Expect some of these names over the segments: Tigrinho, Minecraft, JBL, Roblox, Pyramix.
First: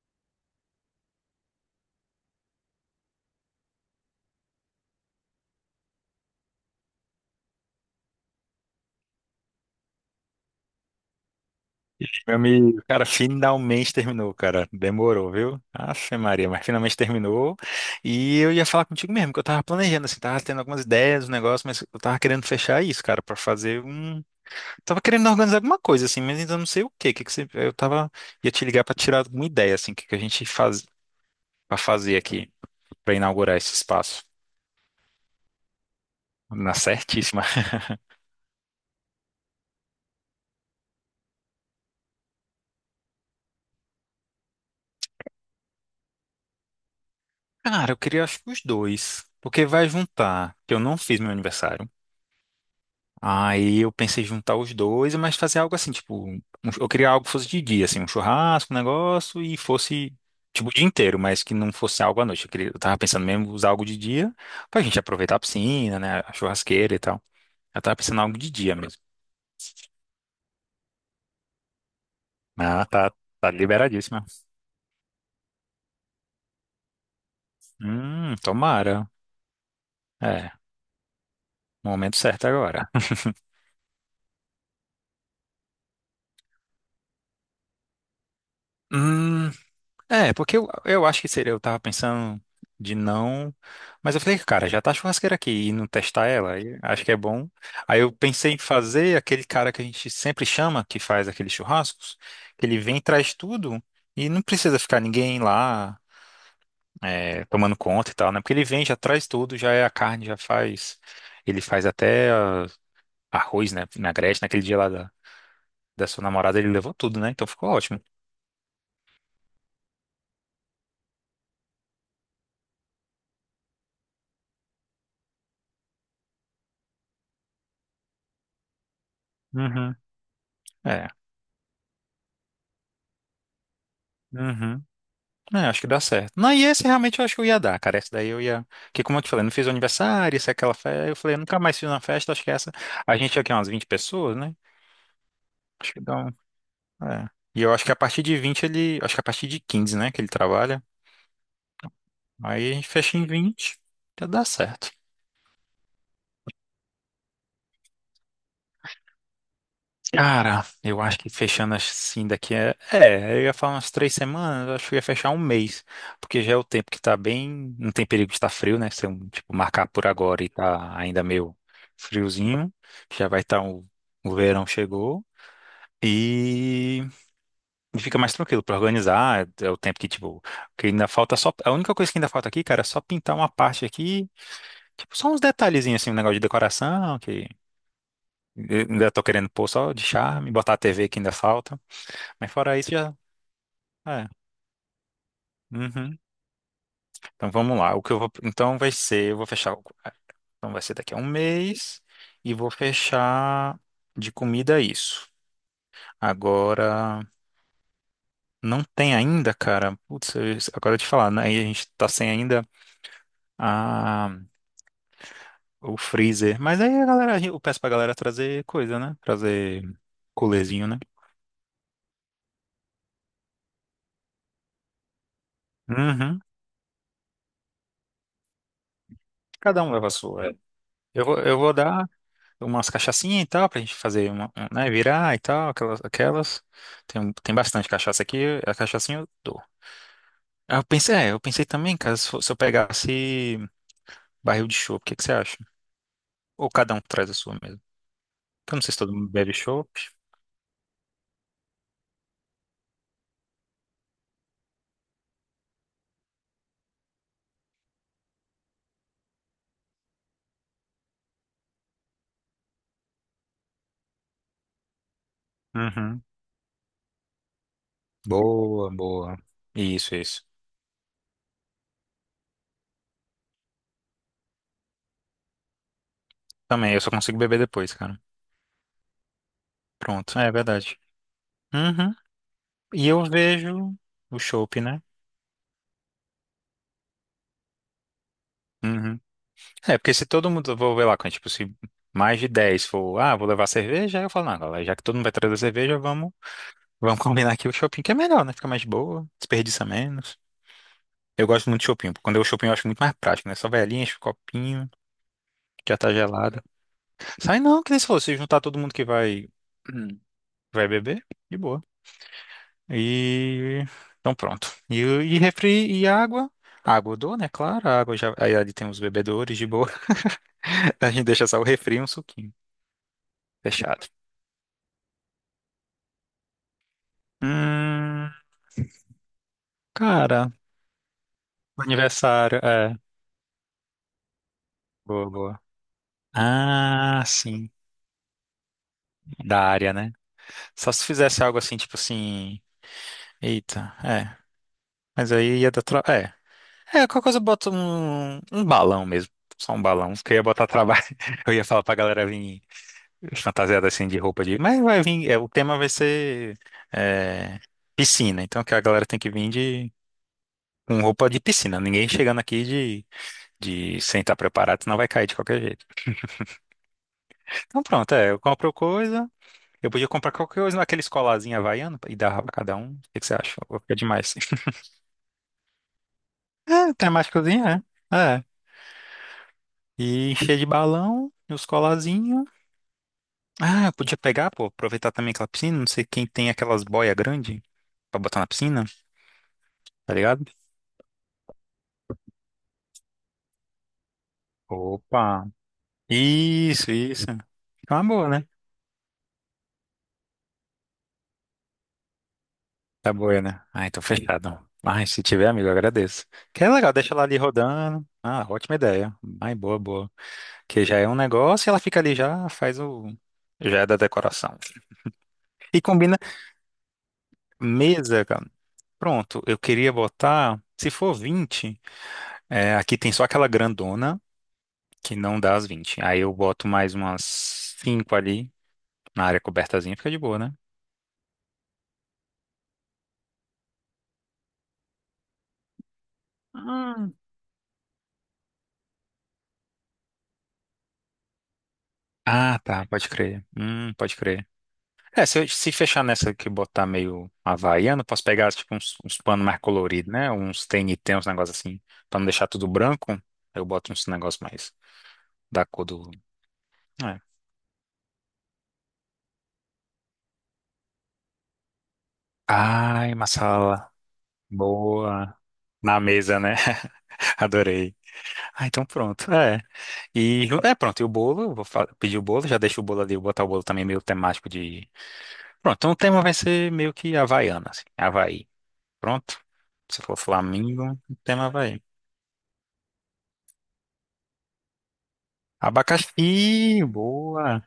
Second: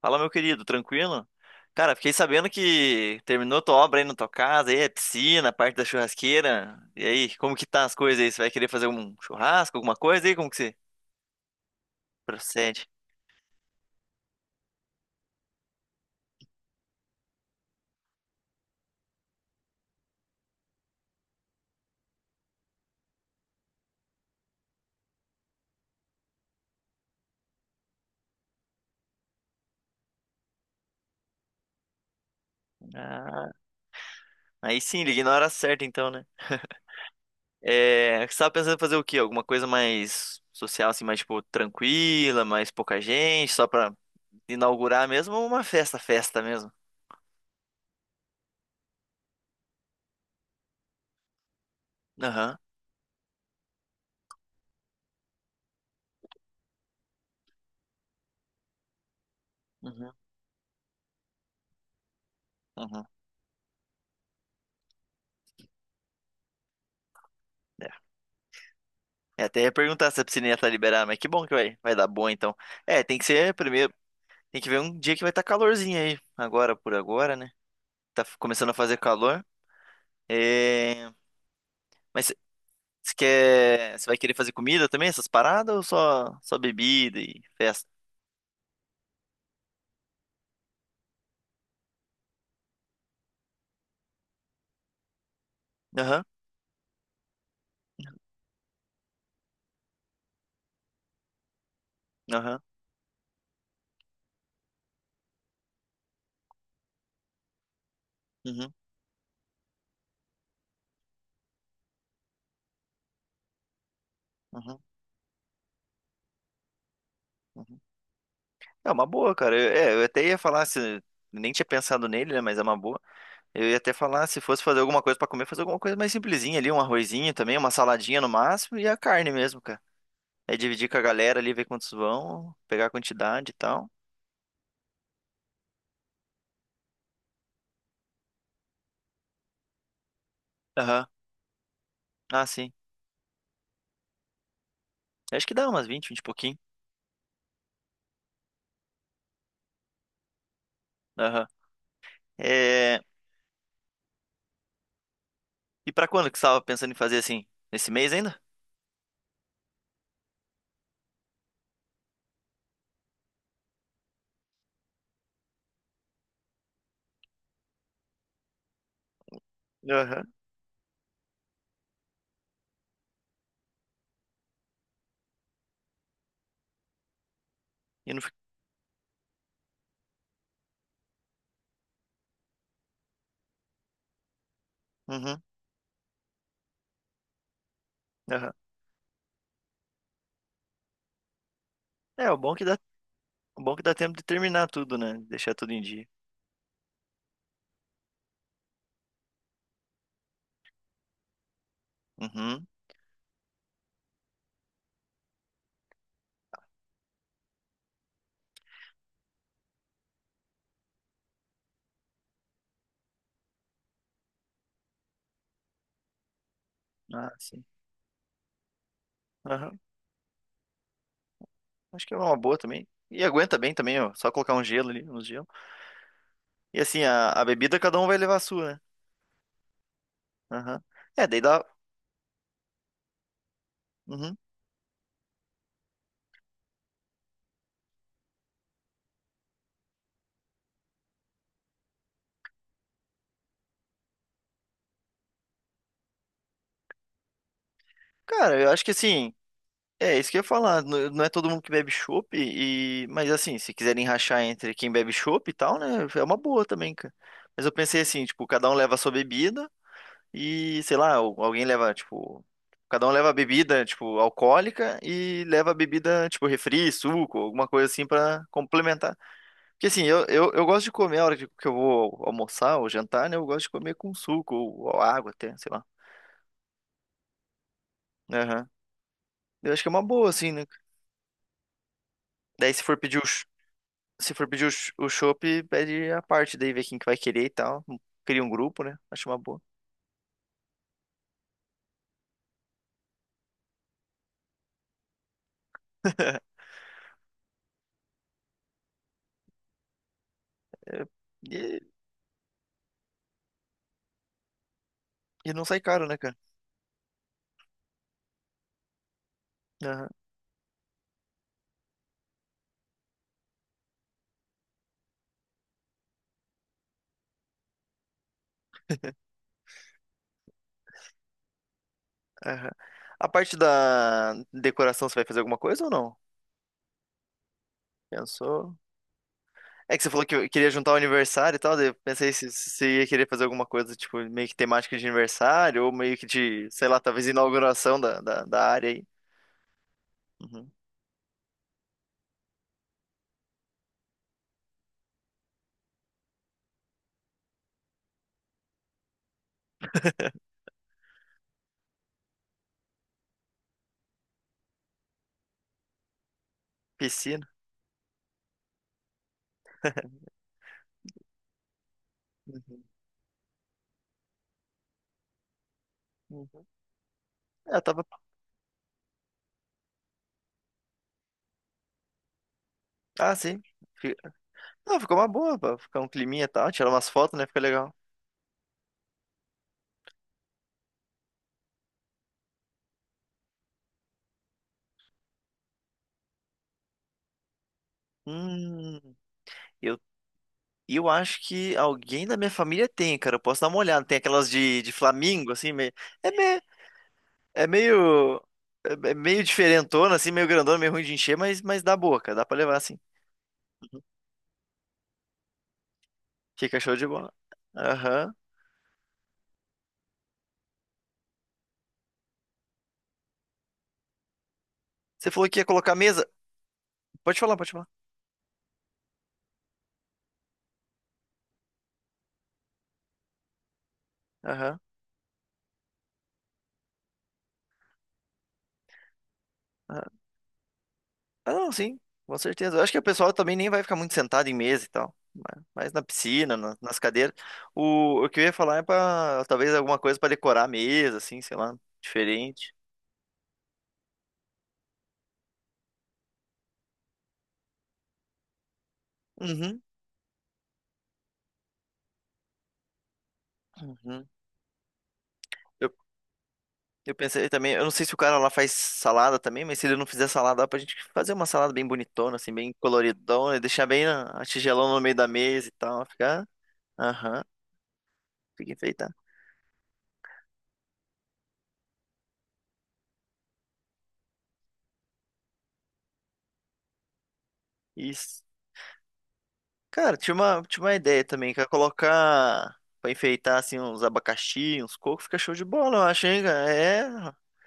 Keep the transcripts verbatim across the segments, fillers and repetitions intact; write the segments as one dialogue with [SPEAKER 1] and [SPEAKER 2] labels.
[SPEAKER 1] Fala, meu querido, tranquilo? Cara, fiquei sabendo que terminou tua obra aí na tua casa, aí é piscina, a parte da churrasqueira. E aí, como que tá as coisas aí? Você vai querer fazer um churrasco, alguma coisa aí? Como que você
[SPEAKER 2] Meu
[SPEAKER 1] procede?
[SPEAKER 2] amigo, cara, finalmente terminou, cara. Demorou, viu? Afe Maria, mas finalmente terminou. E eu ia falar contigo mesmo, que eu tava planejando, assim, tava tendo algumas ideias, um negócio, mas eu tava querendo fechar isso, cara, pra fazer um. Tava querendo organizar alguma coisa, assim, mas ainda não sei o quê. Que que você... Eu tava. Ia te ligar pra tirar alguma ideia, assim, o que que a gente faz pra fazer aqui, pra
[SPEAKER 1] Ah,
[SPEAKER 2] inaugurar esse espaço.
[SPEAKER 1] aí sim, liguei na hora certa então, né?
[SPEAKER 2] Na certíssima.
[SPEAKER 1] É, você tava pensando em fazer o quê? Alguma coisa mais social, assim, mais tipo tranquila, mais pouca gente, só pra inaugurar mesmo ou uma festa, festa mesmo?
[SPEAKER 2] Cara, eu queria, acho que os dois. Porque vai juntar que eu não fiz meu aniversário.
[SPEAKER 1] Aham.
[SPEAKER 2] Aí eu pensei em juntar os dois, mas fazer algo assim, tipo, um- eu queria algo que fosse de dia, assim, um churrasco, um negócio, e
[SPEAKER 1] Uhum.
[SPEAKER 2] fosse, tipo, o dia inteiro, mas que não fosse algo à noite. Eu queria, eu tava
[SPEAKER 1] Uhum.
[SPEAKER 2] pensando mesmo em usar algo de dia pra gente aproveitar a piscina, né, a churrasqueira e tal. Eu tava pensando em algo de dia mesmo.
[SPEAKER 1] Eu até ia perguntar se a piscininha tá liberada, mas que bom que vai, vai dar boa então.
[SPEAKER 2] Ah,
[SPEAKER 1] É,
[SPEAKER 2] tá,
[SPEAKER 1] tem que
[SPEAKER 2] tá
[SPEAKER 1] ser primeiro,
[SPEAKER 2] liberadíssima.
[SPEAKER 1] tem que ver um dia que vai estar calorzinho aí, agora por agora, né? Tá
[SPEAKER 2] Hum,
[SPEAKER 1] f- começando a fazer
[SPEAKER 2] tomara.
[SPEAKER 1] calor.
[SPEAKER 2] É,
[SPEAKER 1] É,
[SPEAKER 2] momento
[SPEAKER 1] mas
[SPEAKER 2] certo agora.
[SPEAKER 1] você quer, você vai querer fazer comida também, essas paradas, ou só, só bebida e festa?
[SPEAKER 2] Hum, É, porque eu, eu acho que seria, eu tava pensando de não, mas eu falei, cara, já tá a churrasqueira aqui e não
[SPEAKER 1] Aham.
[SPEAKER 2] testar ela, aí acho que é bom. Aí eu pensei em fazer aquele cara que a gente sempre chama, que faz aqueles churrascos,
[SPEAKER 1] Aham.
[SPEAKER 2] que ele vem e traz tudo e não precisa ficar ninguém lá é, tomando conta e tal, né? Porque ele
[SPEAKER 1] Uhum.
[SPEAKER 2] vem, já traz tudo, já é a carne, já faz, ele faz até ah, arroz, né? Vinagrete, naquele dia
[SPEAKER 1] Uhum.
[SPEAKER 2] lá da, da sua namorada, ele levou tudo, né? Então ficou
[SPEAKER 1] Uhum.
[SPEAKER 2] ótimo.
[SPEAKER 1] É uma boa, cara. Eu, é, eu até ia falar se. Nem tinha pensado nele, né? Mas é uma boa. Eu ia até falar, se fosse fazer alguma coisa pra comer, fazer alguma coisa mais simplesinha ali, um arrozinho também, uma saladinha no máximo e a carne mesmo, cara.
[SPEAKER 2] Uhum.
[SPEAKER 1] Aí dividir com a
[SPEAKER 2] É.
[SPEAKER 1] galera ali, ver quantos vão, pegar a quantidade e tal.
[SPEAKER 2] Uhum. É, acho que dá certo. Não, e esse realmente eu acho que eu ia dar, cara. Esse daí eu ia. Que como eu te falei, não fiz o aniversário, isso é aquela
[SPEAKER 1] Aham.
[SPEAKER 2] festa. Eu falei, eu nunca mais fiz uma festa, acho
[SPEAKER 1] Ah,
[SPEAKER 2] que
[SPEAKER 1] sim.
[SPEAKER 2] essa. A gente tinha aqui é umas vinte pessoas, né?
[SPEAKER 1] Acho que dá umas
[SPEAKER 2] Acho que
[SPEAKER 1] vinte,
[SPEAKER 2] dá
[SPEAKER 1] vinte e
[SPEAKER 2] um.
[SPEAKER 1] pouquinho.
[SPEAKER 2] É. E eu acho que a partir de vinte ele. Acho que a partir de quinze né? Que ele trabalha.
[SPEAKER 1] Aham.
[SPEAKER 2] Aí a gente
[SPEAKER 1] É.
[SPEAKER 2] fecha em vinte já dá certo.
[SPEAKER 1] E pra quando que você tava pensando em fazer assim? Nesse mês ainda?
[SPEAKER 2] Cara, eu acho que fechando assim daqui é. É, eu ia falar umas três semanas, eu acho que eu ia fechar um mês. Porque já é o tempo que tá bem. Não tem perigo de estar frio, né? Se eu, tipo, marcar por
[SPEAKER 1] Aham.
[SPEAKER 2] agora e tá ainda meio friozinho, já vai estar o, o verão chegou. E, e
[SPEAKER 1] E
[SPEAKER 2] fica
[SPEAKER 1] não
[SPEAKER 2] mais
[SPEAKER 1] fica.
[SPEAKER 2] tranquilo pra organizar. É o tempo que, tipo, que ainda falta só. A única coisa que ainda falta aqui, cara, é só pintar uma parte aqui. Tipo, só uns
[SPEAKER 1] Uhum.
[SPEAKER 2] detalhezinhos assim, um negócio de decoração, que
[SPEAKER 1] Aham.
[SPEAKER 2] eu ainda tô querendo pôr só de charme, botar a T V que ainda falta.
[SPEAKER 1] É, o
[SPEAKER 2] Mas
[SPEAKER 1] bom é que
[SPEAKER 2] fora
[SPEAKER 1] dá...
[SPEAKER 2] isso, já.
[SPEAKER 1] o bom é que dá tempo de
[SPEAKER 2] É.
[SPEAKER 1] terminar tudo, né? Deixar tudo em dia.
[SPEAKER 2] Uhum. Então vamos lá. O que eu vou. Então vai ser. Eu vou fechar. o- é, Então vai ser daqui a um mês. E
[SPEAKER 1] Uhum.
[SPEAKER 2] vou fechar de comida isso. Agora. Não tem ainda, cara. Putz, eu- agora eu te falar, né? Aí A gente tá sem ainda a, o freezer. Mas aí a
[SPEAKER 1] Ah,
[SPEAKER 2] galera, eu
[SPEAKER 1] sim.
[SPEAKER 2] peço pra galera trazer coisa, né?
[SPEAKER 1] Aham.
[SPEAKER 2] Trazer coolerzinho, né?
[SPEAKER 1] Acho que é uma boa também. E aguenta bem também, ó. Só colocar um gelo ali, uns gelo.
[SPEAKER 2] Uhum.
[SPEAKER 1] E assim, a, a bebida cada um vai levar a sua, né?
[SPEAKER 2] Cada um leva a sua.
[SPEAKER 1] Aham.
[SPEAKER 2] Eu
[SPEAKER 1] É,
[SPEAKER 2] vou,
[SPEAKER 1] daí
[SPEAKER 2] eu
[SPEAKER 1] dá.
[SPEAKER 2] vou dar. Umas cachaçinhas e tal, pra gente fazer
[SPEAKER 1] Uhum.
[SPEAKER 2] uma, um, né, virar e tal, aquelas, aquelas. Tem, tem bastante cachaça aqui, a cachaçinha eu dou. Ah, Eu pensei, é, eu pensei também, cara, se, fo- se eu pegasse barril de chopp, o que que você acha? Ou cada um traz a sua mesmo?
[SPEAKER 1] Cara, eu
[SPEAKER 2] Porque eu não
[SPEAKER 1] acho que
[SPEAKER 2] sei se todo mundo
[SPEAKER 1] assim.
[SPEAKER 2] bebe chopp.
[SPEAKER 1] É, isso que eu ia falar. N- Não é todo mundo que bebe chopp e, mas assim, se quiserem rachar entre quem bebe chopp e tal, né, é uma boa também, cara. Mas eu pensei assim, tipo, cada um leva a sua bebida e, sei lá, al- alguém leva, tipo, cada um leva a bebida, tipo, alcoólica e leva a
[SPEAKER 2] Uhum.
[SPEAKER 1] bebida, tipo, refri, suco, alguma coisa assim pra
[SPEAKER 2] Boa,
[SPEAKER 1] complementar.
[SPEAKER 2] boa.
[SPEAKER 1] Porque assim,
[SPEAKER 2] Isso,
[SPEAKER 1] eu,
[SPEAKER 2] isso.
[SPEAKER 1] eu, eu gosto de comer a hora que que eu vou almoçar ou jantar, né, eu gosto de comer com suco ou, ou água até, sei lá.
[SPEAKER 2] Também, eu só consigo beber depois, cara.
[SPEAKER 1] Aham. Eu acho que é uma boa,
[SPEAKER 2] Pronto, é
[SPEAKER 1] assim, né?
[SPEAKER 2] verdade. Uhum.
[SPEAKER 1] Daí, se for
[SPEAKER 2] E
[SPEAKER 1] pedir o
[SPEAKER 2] eu vejo
[SPEAKER 1] Se
[SPEAKER 2] o
[SPEAKER 1] for pedir o
[SPEAKER 2] chopp,
[SPEAKER 1] ch-
[SPEAKER 2] né?
[SPEAKER 1] o chopp, pede a parte, daí vê quem que vai querer e tal. Cria um grupo, né?
[SPEAKER 2] Uhum.
[SPEAKER 1] Acho uma boa.
[SPEAKER 2] É, porque se todo mundo, vou ver lá, quando, tipo, se mais de dez for, ah, vou levar cerveja, aí eu falo, não, galera, já que todo mundo vai trazer cerveja, vamos, vamos combinar aqui o shopping, que é melhor, né? Fica mais de boa, desperdiça menos.
[SPEAKER 1] É,
[SPEAKER 2] Eu gosto
[SPEAKER 1] E,
[SPEAKER 2] muito de shopping, porque quando eu shopping eu acho muito mais prático, né? Só vai ali, enche o copinho,
[SPEAKER 1] e não sai
[SPEAKER 2] já
[SPEAKER 1] caro,
[SPEAKER 2] tá
[SPEAKER 1] né, cara?
[SPEAKER 2] gelada. Sai não, que nem se fosse, se juntar todo mundo que vai,
[SPEAKER 1] Aham.
[SPEAKER 2] hum, vai beber, de boa. E, então pronto. E, e refri e água. Água eu dou, né? Claro, a água já, aí ali tem os bebedores de boa. A gente deixa só o refri e um suquinho.
[SPEAKER 1] Aham. A parte
[SPEAKER 2] Fechado.
[SPEAKER 1] da decoração, você vai fazer alguma coisa ou não?
[SPEAKER 2] Hum,
[SPEAKER 1] Pensou? É que você falou que
[SPEAKER 2] cara,
[SPEAKER 1] queria juntar o aniversário e tal, daí eu pensei se
[SPEAKER 2] aniversário,
[SPEAKER 1] se
[SPEAKER 2] é,
[SPEAKER 1] você ia querer fazer alguma coisa, tipo, meio que temática de
[SPEAKER 2] boa, boa.
[SPEAKER 1] aniversário, ou meio que de, sei lá,
[SPEAKER 2] Ah,
[SPEAKER 1] talvez
[SPEAKER 2] sim,
[SPEAKER 1] inauguração da, da, da área aí.
[SPEAKER 2] da área, né?
[SPEAKER 1] Uhum.
[SPEAKER 2] Só se fizesse algo assim, tipo assim, eita, é, mas aí ia dar tra... é. É, qualquer coisa eu boto um, um balão mesmo, só um balão, porque eu ia botar trabalho, eu ia falar pra galera vir fantasiada assim de roupa de, mas vai vir, é, o tema vai ser
[SPEAKER 1] Piscina.
[SPEAKER 2] é, piscina, então que a galera tem que vir de com roupa de piscina, ninguém chegando aqui
[SPEAKER 1] Uhum.
[SPEAKER 2] de, de sem estar preparado, senão vai cair de qualquer jeito.
[SPEAKER 1] Uhum. É, eu
[SPEAKER 2] Então
[SPEAKER 1] tava.
[SPEAKER 2] pronto, é, eu compro coisa. Eu podia comprar qualquer coisa naquele colazinho havaiano e dar pra cada um. O que que você
[SPEAKER 1] Ah,
[SPEAKER 2] acha?
[SPEAKER 1] sim.
[SPEAKER 2] Ou ficar demais.
[SPEAKER 1] Ah, ficou uma boa, pra ficar um climinha e tal, tirar
[SPEAKER 2] É,
[SPEAKER 1] umas fotos, né? Fica
[SPEAKER 2] temáticozinho, é.
[SPEAKER 1] legal.
[SPEAKER 2] É. E encher de balão, e os colazinhos. Ah, eu podia pegar, pô, aproveitar também aquela piscina. Não sei quem tem aquelas boias grandes pra botar na piscina,
[SPEAKER 1] Hum, eu,
[SPEAKER 2] tá ligado?
[SPEAKER 1] eu acho que alguém da minha família tem, cara. Eu posso dar uma olhada. Tem aquelas de, de,
[SPEAKER 2] Opa!
[SPEAKER 1] Flamingo, assim, meio, é, me,
[SPEAKER 2] Isso, isso.
[SPEAKER 1] é
[SPEAKER 2] Fica uma boa,
[SPEAKER 1] meio.
[SPEAKER 2] né?
[SPEAKER 1] É é meio diferentona, assim, meio grandona, meio ruim de encher, mas, mas dá boa, cara. Dá pra levar, assim.
[SPEAKER 2] Tá boa, né? Ah, então fechado. Mas se tiver, amigo, eu agradeço. Que é
[SPEAKER 1] Fica
[SPEAKER 2] legal,
[SPEAKER 1] show de
[SPEAKER 2] deixa ela
[SPEAKER 1] bola.
[SPEAKER 2] ali rodando.
[SPEAKER 1] Aham.
[SPEAKER 2] Ah, ótima ideia. Ai, boa, boa. Que já é um negócio e ela fica ali, já faz o. Já é da decoração.
[SPEAKER 1] Você falou que ia
[SPEAKER 2] E
[SPEAKER 1] colocar
[SPEAKER 2] combina
[SPEAKER 1] mesa. Pode falar, pode falar.
[SPEAKER 2] mesa, cara. Pronto, eu queria botar. Se for vinte é, aqui tem só aquela grandona
[SPEAKER 1] Aham.
[SPEAKER 2] que não dá as vinte. Aí eu boto mais umas cinco ali na área cobertazinha, fica de boa, né?
[SPEAKER 1] Ah, não, sim, com certeza. Eu acho que o pessoal também nem vai ficar muito sentado em mesa e tal. Mas mas na piscina, na- nas
[SPEAKER 2] Hum.
[SPEAKER 1] cadeiras. O, o que eu ia falar é pra talvez alguma coisa pra decorar a mesa, assim, sei lá,
[SPEAKER 2] Ah,
[SPEAKER 1] diferente.
[SPEAKER 2] tá, pode crer. Hum, pode crer. É, se, eu- se fechar nessa que botar meio havaiano, posso pegar tipo uns, uns panos mais
[SPEAKER 1] Uhum.
[SPEAKER 2] coloridos, né? Uns T N T, uns negócios assim. Pra não deixar tudo branco, eu boto uns
[SPEAKER 1] Uhum.
[SPEAKER 2] negócios mais. Da cor
[SPEAKER 1] Eu,
[SPEAKER 2] do.
[SPEAKER 1] eu
[SPEAKER 2] É.
[SPEAKER 1] pensei também, eu não sei se o cara lá faz salada também, mas se ele não fizer salada, dá pra gente fazer uma salada bem bonitona, assim, bem
[SPEAKER 2] Ai, uma
[SPEAKER 1] coloridona, e deixar
[SPEAKER 2] sala
[SPEAKER 1] bem a, a tigelão no meio da
[SPEAKER 2] boa.
[SPEAKER 1] mesa e
[SPEAKER 2] Na
[SPEAKER 1] tal,
[SPEAKER 2] mesa,
[SPEAKER 1] ficar.
[SPEAKER 2] né?
[SPEAKER 1] Aham,
[SPEAKER 2] Adorei. Ah,
[SPEAKER 1] fica
[SPEAKER 2] então
[SPEAKER 1] enfeitar.
[SPEAKER 2] pronto. É. E é pronto. E o bolo, eu vou fa- pedir o bolo, já deixo o bolo ali, vou botar o bolo também meio temático de. Pronto, então o tema vai ser meio que Havaiana, assim.
[SPEAKER 1] Isso.
[SPEAKER 2] Havaí. Pronto. Se
[SPEAKER 1] Cara,
[SPEAKER 2] for
[SPEAKER 1] tinha uma, tinha uma
[SPEAKER 2] Flamengo, o
[SPEAKER 1] ideia
[SPEAKER 2] tema é
[SPEAKER 1] também, que é
[SPEAKER 2] Havaí.
[SPEAKER 1] colocar pra enfeitar assim uns abacaxi, uns cocos, fica show de bola, eu acho, hein, cara?
[SPEAKER 2] Abacaxi,
[SPEAKER 1] É,
[SPEAKER 2] boa.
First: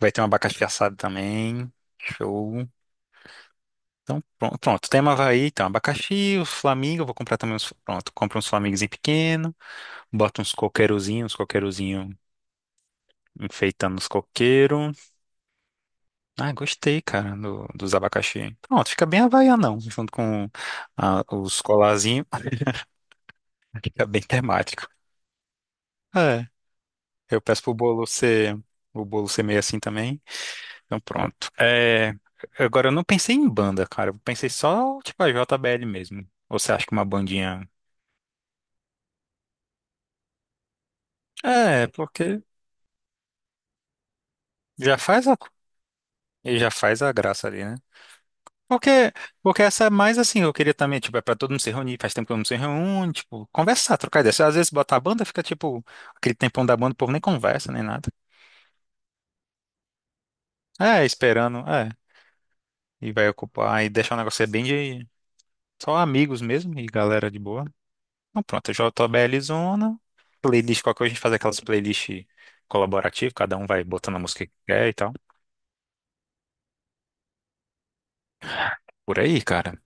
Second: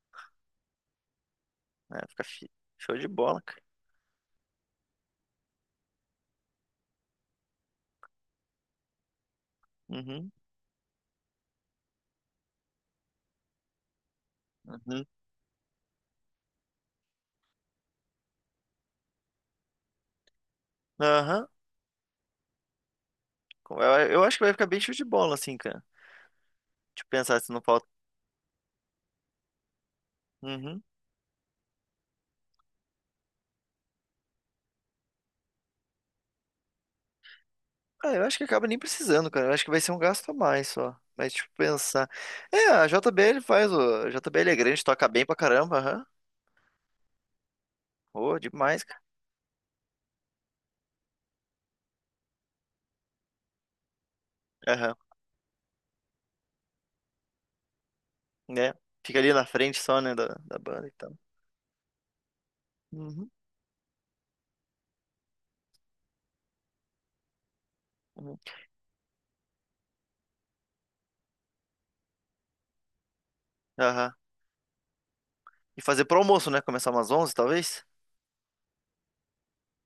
[SPEAKER 2] Vai ter um abacaxi assado também.
[SPEAKER 1] é, fica fi-
[SPEAKER 2] Show.
[SPEAKER 1] show de bola, cara.
[SPEAKER 2] Então, pronto, pronto. Tema é Havaí, então, abacaxi, os flamingos, eu vou comprar também uns, pronto, compro uns flamingos em pequeno.
[SPEAKER 1] Uhum.
[SPEAKER 2] Bota uns coqueirozinhos, uns coqueirozinho enfeitando os
[SPEAKER 1] Uhum.
[SPEAKER 2] coqueiros. Ah, gostei, cara, do- dos abacaxi. Pronto, fica bem havaianão, junto com ah,
[SPEAKER 1] Aham.
[SPEAKER 2] os colarzinhos,
[SPEAKER 1] Eu,
[SPEAKER 2] fica bem
[SPEAKER 1] eu acho que vai ficar bem
[SPEAKER 2] temático.
[SPEAKER 1] show de bola, assim, cara.
[SPEAKER 2] É,
[SPEAKER 1] Deixa eu pensar
[SPEAKER 2] eu
[SPEAKER 1] se
[SPEAKER 2] peço
[SPEAKER 1] não
[SPEAKER 2] pro
[SPEAKER 1] falta.
[SPEAKER 2] bolo ser, o bolo ser meio assim também.
[SPEAKER 1] Uhum.
[SPEAKER 2] Então pronto. É, agora eu não pensei em banda, cara, eu pensei só, tipo, a J B L mesmo. Ou você acha que uma bandinha...
[SPEAKER 1] Ah, eu acho que acaba nem precisando, cara. Eu acho que vai ser um gasto a mais só. Mas, tipo,
[SPEAKER 2] É,
[SPEAKER 1] pensar.
[SPEAKER 2] porque
[SPEAKER 1] É, a J B L faz, o a J B L é grande,
[SPEAKER 2] já
[SPEAKER 1] toca bem
[SPEAKER 2] faz
[SPEAKER 1] pra
[SPEAKER 2] a,
[SPEAKER 1] caramba, aham.
[SPEAKER 2] e já faz a graça ali, né?
[SPEAKER 1] Ô, demais, cara.
[SPEAKER 2] Porque, porque essa é mais assim, eu queria também, tipo, é pra todo mundo se reunir, faz tempo que eu não se reúne, tipo, conversar, trocar ideia. Às vezes
[SPEAKER 1] Aham,
[SPEAKER 2] botar a banda, fica tipo, aquele tempão da banda, o povo nem conversa, nem nada.
[SPEAKER 1] né? Fica ali na frente só, né, da, da banda e
[SPEAKER 2] É,
[SPEAKER 1] tal.
[SPEAKER 2] esperando, é, e vai
[SPEAKER 1] Uhum.
[SPEAKER 2] ocupar, e deixar o negócio ser bem de só amigos mesmo, e galera de boa.
[SPEAKER 1] Uhum.
[SPEAKER 2] Então pronto, J B L Zona, playlist, qualquer coisa a gente faz aquelas playlists colaborativas, cada um vai
[SPEAKER 1] Aham.
[SPEAKER 2] botando a música que quer e tal.
[SPEAKER 1] E fazer pro almoço, né? Começar umas onze, talvez?
[SPEAKER 2] Por aí, cara.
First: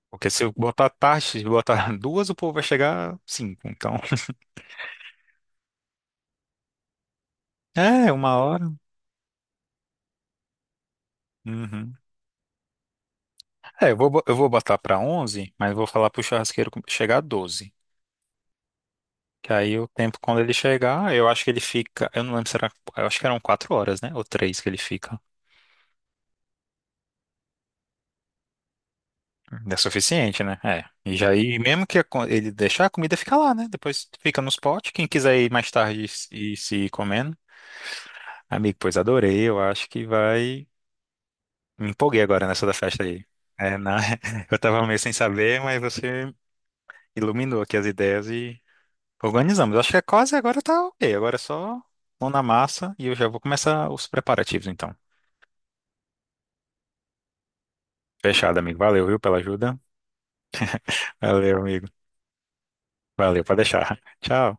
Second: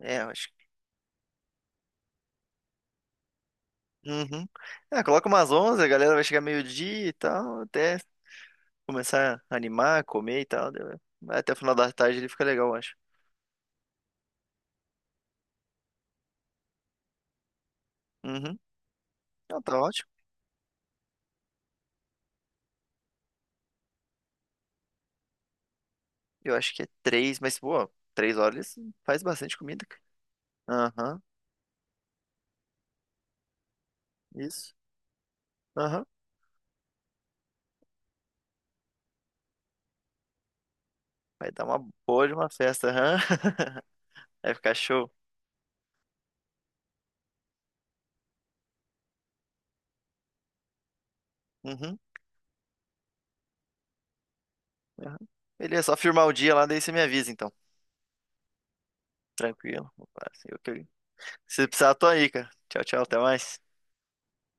[SPEAKER 1] É,
[SPEAKER 2] Porque
[SPEAKER 1] eu
[SPEAKER 2] se
[SPEAKER 1] acho.
[SPEAKER 2] eu botar tarde, se eu botar duas, o povo vai chegar cinco, então.
[SPEAKER 1] Uhum. É, coloca umas onze, a galera vai chegar meio-dia e tal, até
[SPEAKER 2] É, uma hora.
[SPEAKER 1] começar a animar, comer e tal. Daí vai- vai até o final da
[SPEAKER 2] Uhum.
[SPEAKER 1] tarde ele fica legal, eu acho.
[SPEAKER 2] É, eu vou, bo- eu vou botar para onze, mas vou falar pro churrasqueiro com- chegar a doze.
[SPEAKER 1] Uhum.
[SPEAKER 2] Que
[SPEAKER 1] Não, tá
[SPEAKER 2] aí o
[SPEAKER 1] ótimo.
[SPEAKER 2] tempo, quando ele chegar, eu acho que ele fica. Eu não lembro, será. Eu acho que eram quatro horas, né? Ou três que ele fica.
[SPEAKER 1] Eu acho que é três, mas, pô, três horas faz bastante
[SPEAKER 2] É
[SPEAKER 1] comida, cara.
[SPEAKER 2] suficiente, né? É. E
[SPEAKER 1] Aham,
[SPEAKER 2] já aí, mesmo que a co- ele deixar, a comida fica lá, né? Depois fica nos
[SPEAKER 1] isso.
[SPEAKER 2] potes. Quem quiser ir mais tarde
[SPEAKER 1] Aham.
[SPEAKER 2] e se e se ir comendo. Amigo, pois adorei. Eu acho que vai.
[SPEAKER 1] Vai dar uma
[SPEAKER 2] Me empolguei
[SPEAKER 1] boa de
[SPEAKER 2] agora
[SPEAKER 1] uma
[SPEAKER 2] nessa da
[SPEAKER 1] festa,
[SPEAKER 2] festa
[SPEAKER 1] aham.
[SPEAKER 2] aí. É, na...
[SPEAKER 1] Vai
[SPEAKER 2] Eu
[SPEAKER 1] ficar
[SPEAKER 2] tava meio
[SPEAKER 1] show.
[SPEAKER 2] sem saber, mas você iluminou aqui as ideias Organizamos. Acho que é quase agora tá ok. Agora é só
[SPEAKER 1] Uhum,
[SPEAKER 2] mão na massa e eu já vou começar os preparativos então.
[SPEAKER 1] aham. Beleza, só firmar o dia lá, daí você me avisa, então.
[SPEAKER 2] Fechado, amigo. Valeu, viu, pela ajuda.
[SPEAKER 1] Tranquilo. Opa, assim, ok.
[SPEAKER 2] Valeu,
[SPEAKER 1] Se
[SPEAKER 2] amigo.
[SPEAKER 1] precisar, tô aí, cara. Tchau, tchau, até
[SPEAKER 2] Valeu, pode
[SPEAKER 1] mais.
[SPEAKER 2] deixar. Tchau.